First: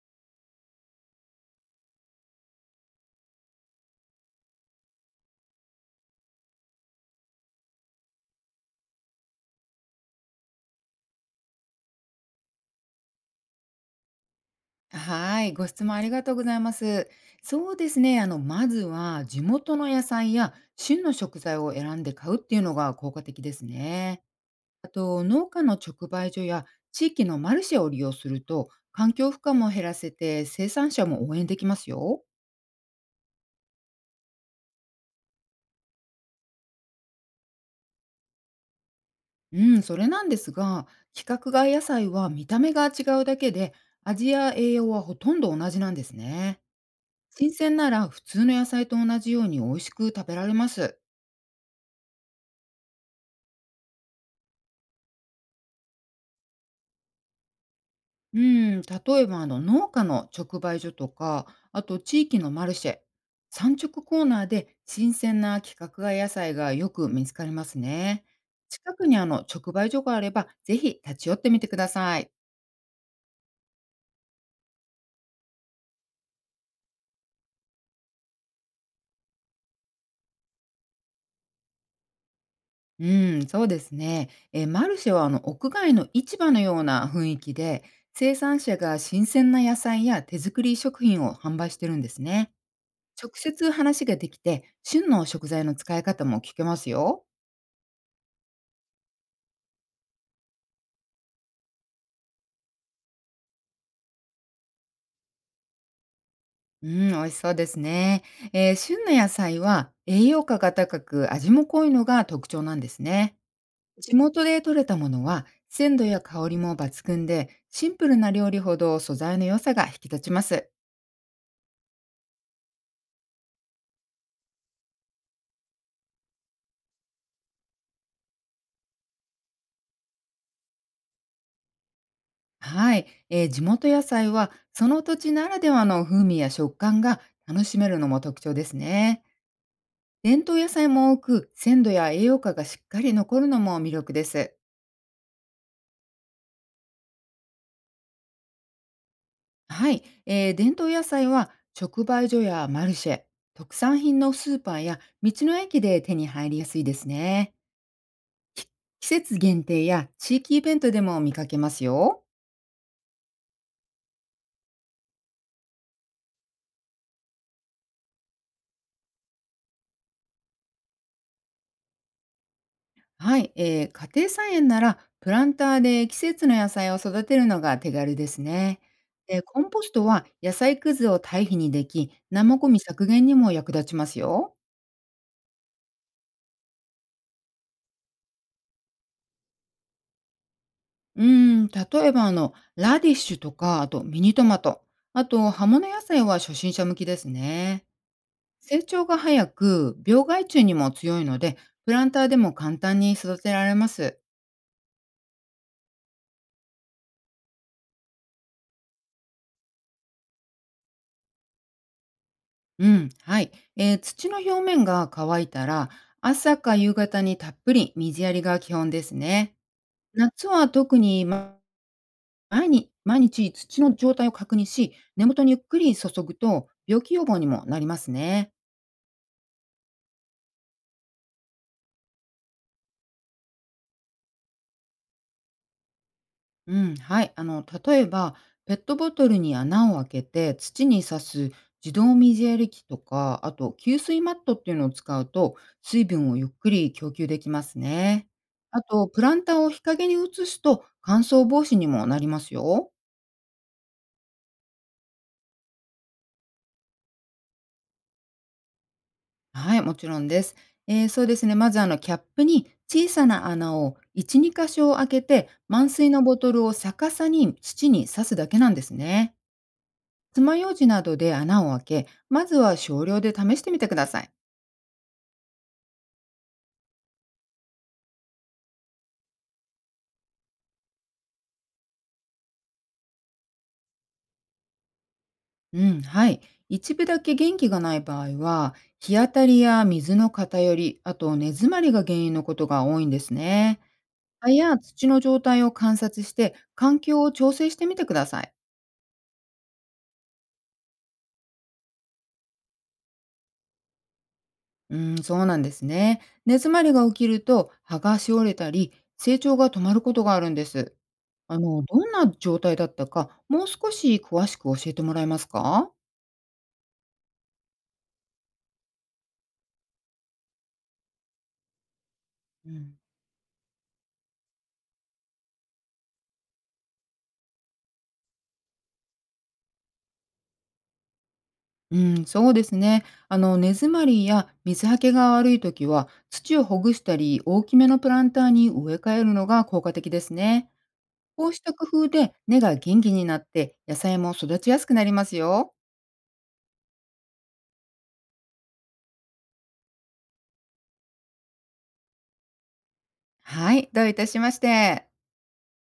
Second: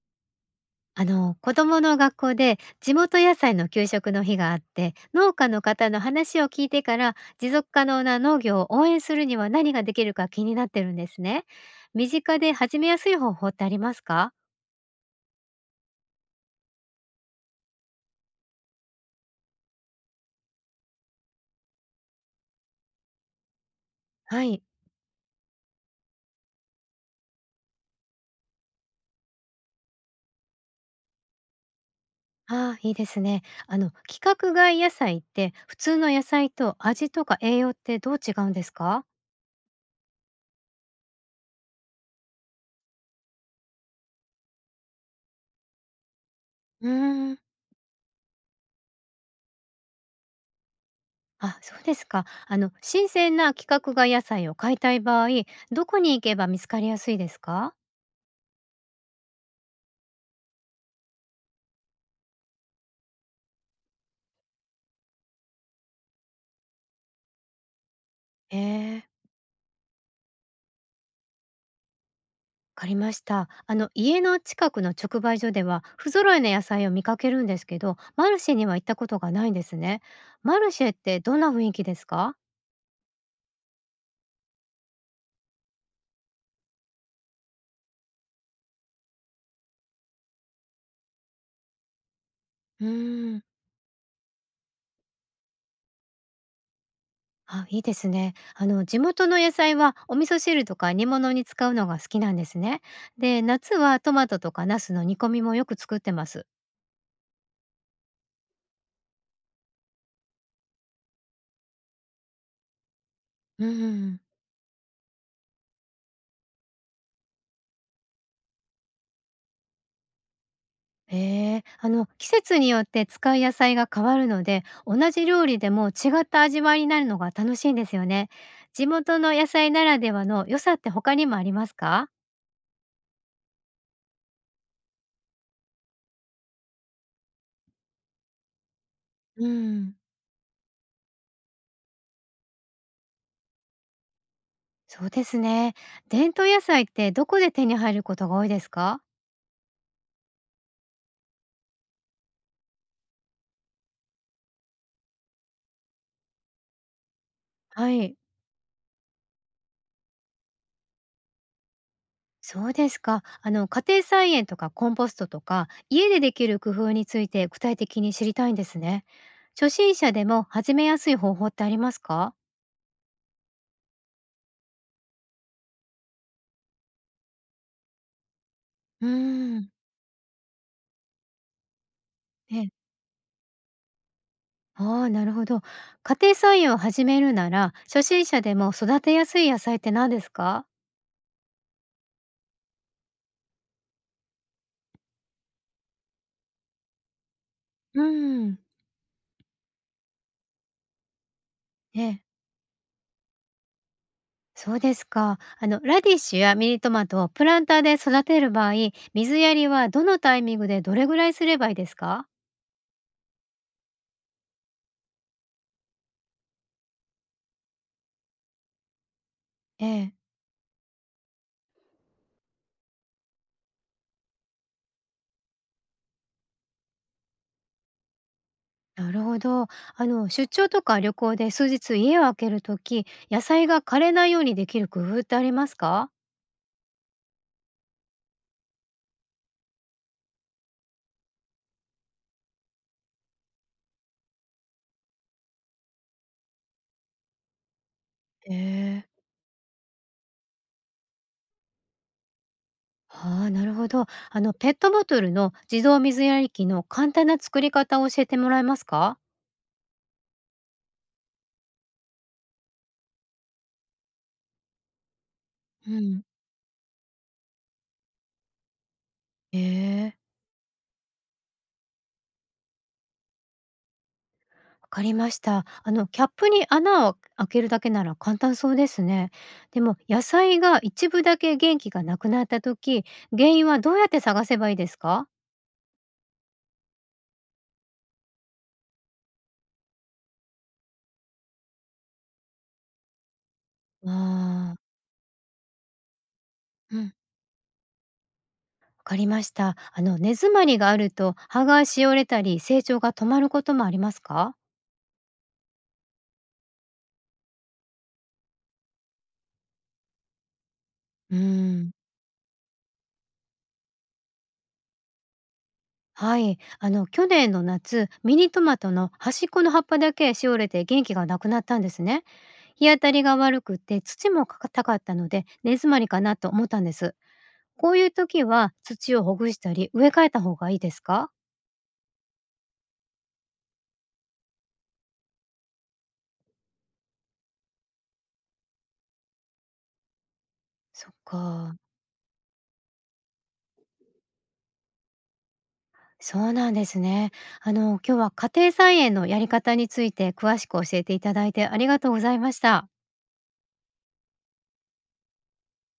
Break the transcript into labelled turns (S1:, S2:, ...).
S1: 子供の学校で地元野菜の給食の日があって、農家の方の話を聞いてから、持続可能な農業を応援するには何ができるか気になってるんですね。身近で始めやすい方法ってありますか？
S2: はい、ご質問ありがとうございます。そうですね、まずは地元の野菜や旬の食材を選んで買うっていうのが効果的ですね。
S1: はい。
S2: あと、農家の直売所や地域のマルシェを利用すると、環境負荷も減らせて生産者も応援できますよ。
S1: ああ、ーいいですね。規格外野菜って普通の野菜と味とか栄養ってどう違うんですか？
S2: うん、それなんですが、規格外野菜は見た目が違うだけで、味や栄養はほとんど同じなんですね。
S1: うーん。
S2: 新鮮なら普通の野菜と同じように美味しく食べられます。
S1: あ、そうですか。あの、新鮮な規格外野菜を買いたい場合、どこに行けば見つかりやすいですか？
S2: うーん、例えば農家の直売所とか、あと地域のマルシェ、産直コーナーで新鮮な規格外野菜がよく見つかりますね。
S1: へ
S2: 近
S1: え。
S2: くに直売所があれば、ぜひ立ち寄ってみてください。
S1: わかりました。あの、家の近くの直売所では不揃いの野菜を見かけるんですけど、マルシェには行ったことがないんですね。マルシェってどんな雰囲気ですか？
S2: うん、そうですね。マルシェは屋外の市場のような雰囲気で、生産者が新鮮な野菜や手作り食品を販売してるんですね。
S1: う
S2: 直
S1: ーん。
S2: 接話ができて、旬の食材の使い方も聞けますよ。
S1: あ、いいですね。あの、地元の野菜はお味噌汁とか煮物に使うのが好きなんですね。で、夏はトマトとかナスの煮込みもよく作ってます。
S2: うん、美味しそうですね。旬の野菜は栄養価が高く味も濃いのが特徴なんですね。
S1: うう
S2: 地
S1: ん。
S2: 元で採れたものは鮮度や香りも抜群で、シンプルな料理ほど素材の良さが引き立ちます。
S1: ええ、あの、季節によって使う野菜が変わるので、同じ料理でも違った味わいになるのが楽しいんですよね。地元の野菜ならではの良さって他にもありますか？
S2: はい、地元野菜はその土地ならではの風味や食感が楽しめるのも特徴ですね。
S1: うん。
S2: 伝統野菜も多く、鮮度や栄養価がしっかり残るのも魅力です。
S1: そうですね。伝統野菜ってどこで手に入ることが多いですか？
S2: はい、伝統野菜は直売所やマルシェ、特産品のスーパーや道の駅で手に入りやすいですね。
S1: はい。
S2: 季節限定や地域イベントでも見かけますよ。
S1: そうですか。あの、家庭菜園とかコンポストとか家でできる工夫について具体的に知りたいんですね。初心者でも始めやすい方法ってありますか？
S2: はい、家庭菜園ならプランターで季節の野菜を育てるのが手軽ですね。
S1: う
S2: でコ
S1: ん。
S2: ンポストは野菜くずを堆肥にでき、生ゴ
S1: え
S2: ミ
S1: え。
S2: 削減にも役立ちますよ。
S1: ああ、なるほど。家庭菜園を始めるなら、初心者でも育てやすい野菜って何ですか？
S2: うん、例えばラディッシュとか、あとミニトマト、あと葉物野菜は初心者向きですね。
S1: うん。
S2: 成長が早く、病害虫にも強いので、プ
S1: え
S2: ラン
S1: え、
S2: ターでも簡単に育てられます。
S1: そうですか。あの、ラディッシュやミニトマトをプランターで育てる場合、水やりはどのタイミングでどれぐらいすればいいですか？
S2: うん、はい。土の表面が乾いたら、朝か夕方にたっぷり水やりが基本ですね。
S1: ええ、
S2: 夏は特に毎日毎日土の状態を確認し、根元にゆっくり注ぐと病気予防にもなりますね。
S1: なるほど。あの、出張とか旅行で数日家を空けるとき、野菜が枯れないようにできる工夫ってありますか？
S2: うん、はい。例えば、ペットボトルに穴を開けて土に刺す自動水やり機とか、あと給水マットっていうのを使うと、水分をゆっくり供給できますね。
S1: え
S2: あと、
S1: え。
S2: プランターを日陰に移すと乾燥防止にもなりますよ。
S1: はあ、なるほど。あの、ペットボトルの自動水やり器の簡単な作り方を教えてもらえますか？
S2: はい、もちろんです。そうですね。まずキャップに小さな穴を1、2箇所開けて、満
S1: う
S2: 水
S1: ん、
S2: のボトルを逆さに土に刺すだけなんですね。
S1: ええ。
S2: 爪楊枝などで穴を開け、まずは少量で試してみてください。
S1: わかりました。あの、キャップに穴を開けるだけなら簡単そうですね。でも、野菜が一部だけ元気がなくなった時、原因はどうやって探せばいいですか？
S2: うん、はい。一部だけ元気がない場合は、日当たりや水の偏り、あと根詰まりが原因のことが多いんですね。葉
S1: あ
S2: や
S1: あ、
S2: 土の状態を観察して、環
S1: うん、わ
S2: 境を調整してみてください。
S1: かりました。あの、根詰まりがあると、葉がしおれたり、成長が止まることもありますか？
S2: うん、そうなんですね。根詰まりが起きると、葉がしおれたり、成長が止まることがあるんです。
S1: う
S2: あの、
S1: ん。
S2: どんな状態だったか、もう少し詳しく教えてもらえますか？
S1: はい、あの、去年の夏、ミニトマトの端っこの葉っぱだけしおれて元気がなくなったんですね。
S2: う
S1: 日
S2: ん。
S1: 当たりが悪くて土も硬かったので、根詰まりかなと思ったんです。こういう時は土をほぐしたり植え替えた方がいいですか？
S2: うん、そうですね。根詰まりや水はけが悪いときは、土をほぐしたり、大きめのプランターに植え替えるのが効果的ですね。
S1: そっ
S2: こうした
S1: か。
S2: 工夫で根が元気になって、野菜も育ちやすくなりますよ。
S1: そうなんですね。あの、今日は家庭菜園のやり方について詳しく教えていただいて、ありがとうございました。
S2: はい、どういたしまして。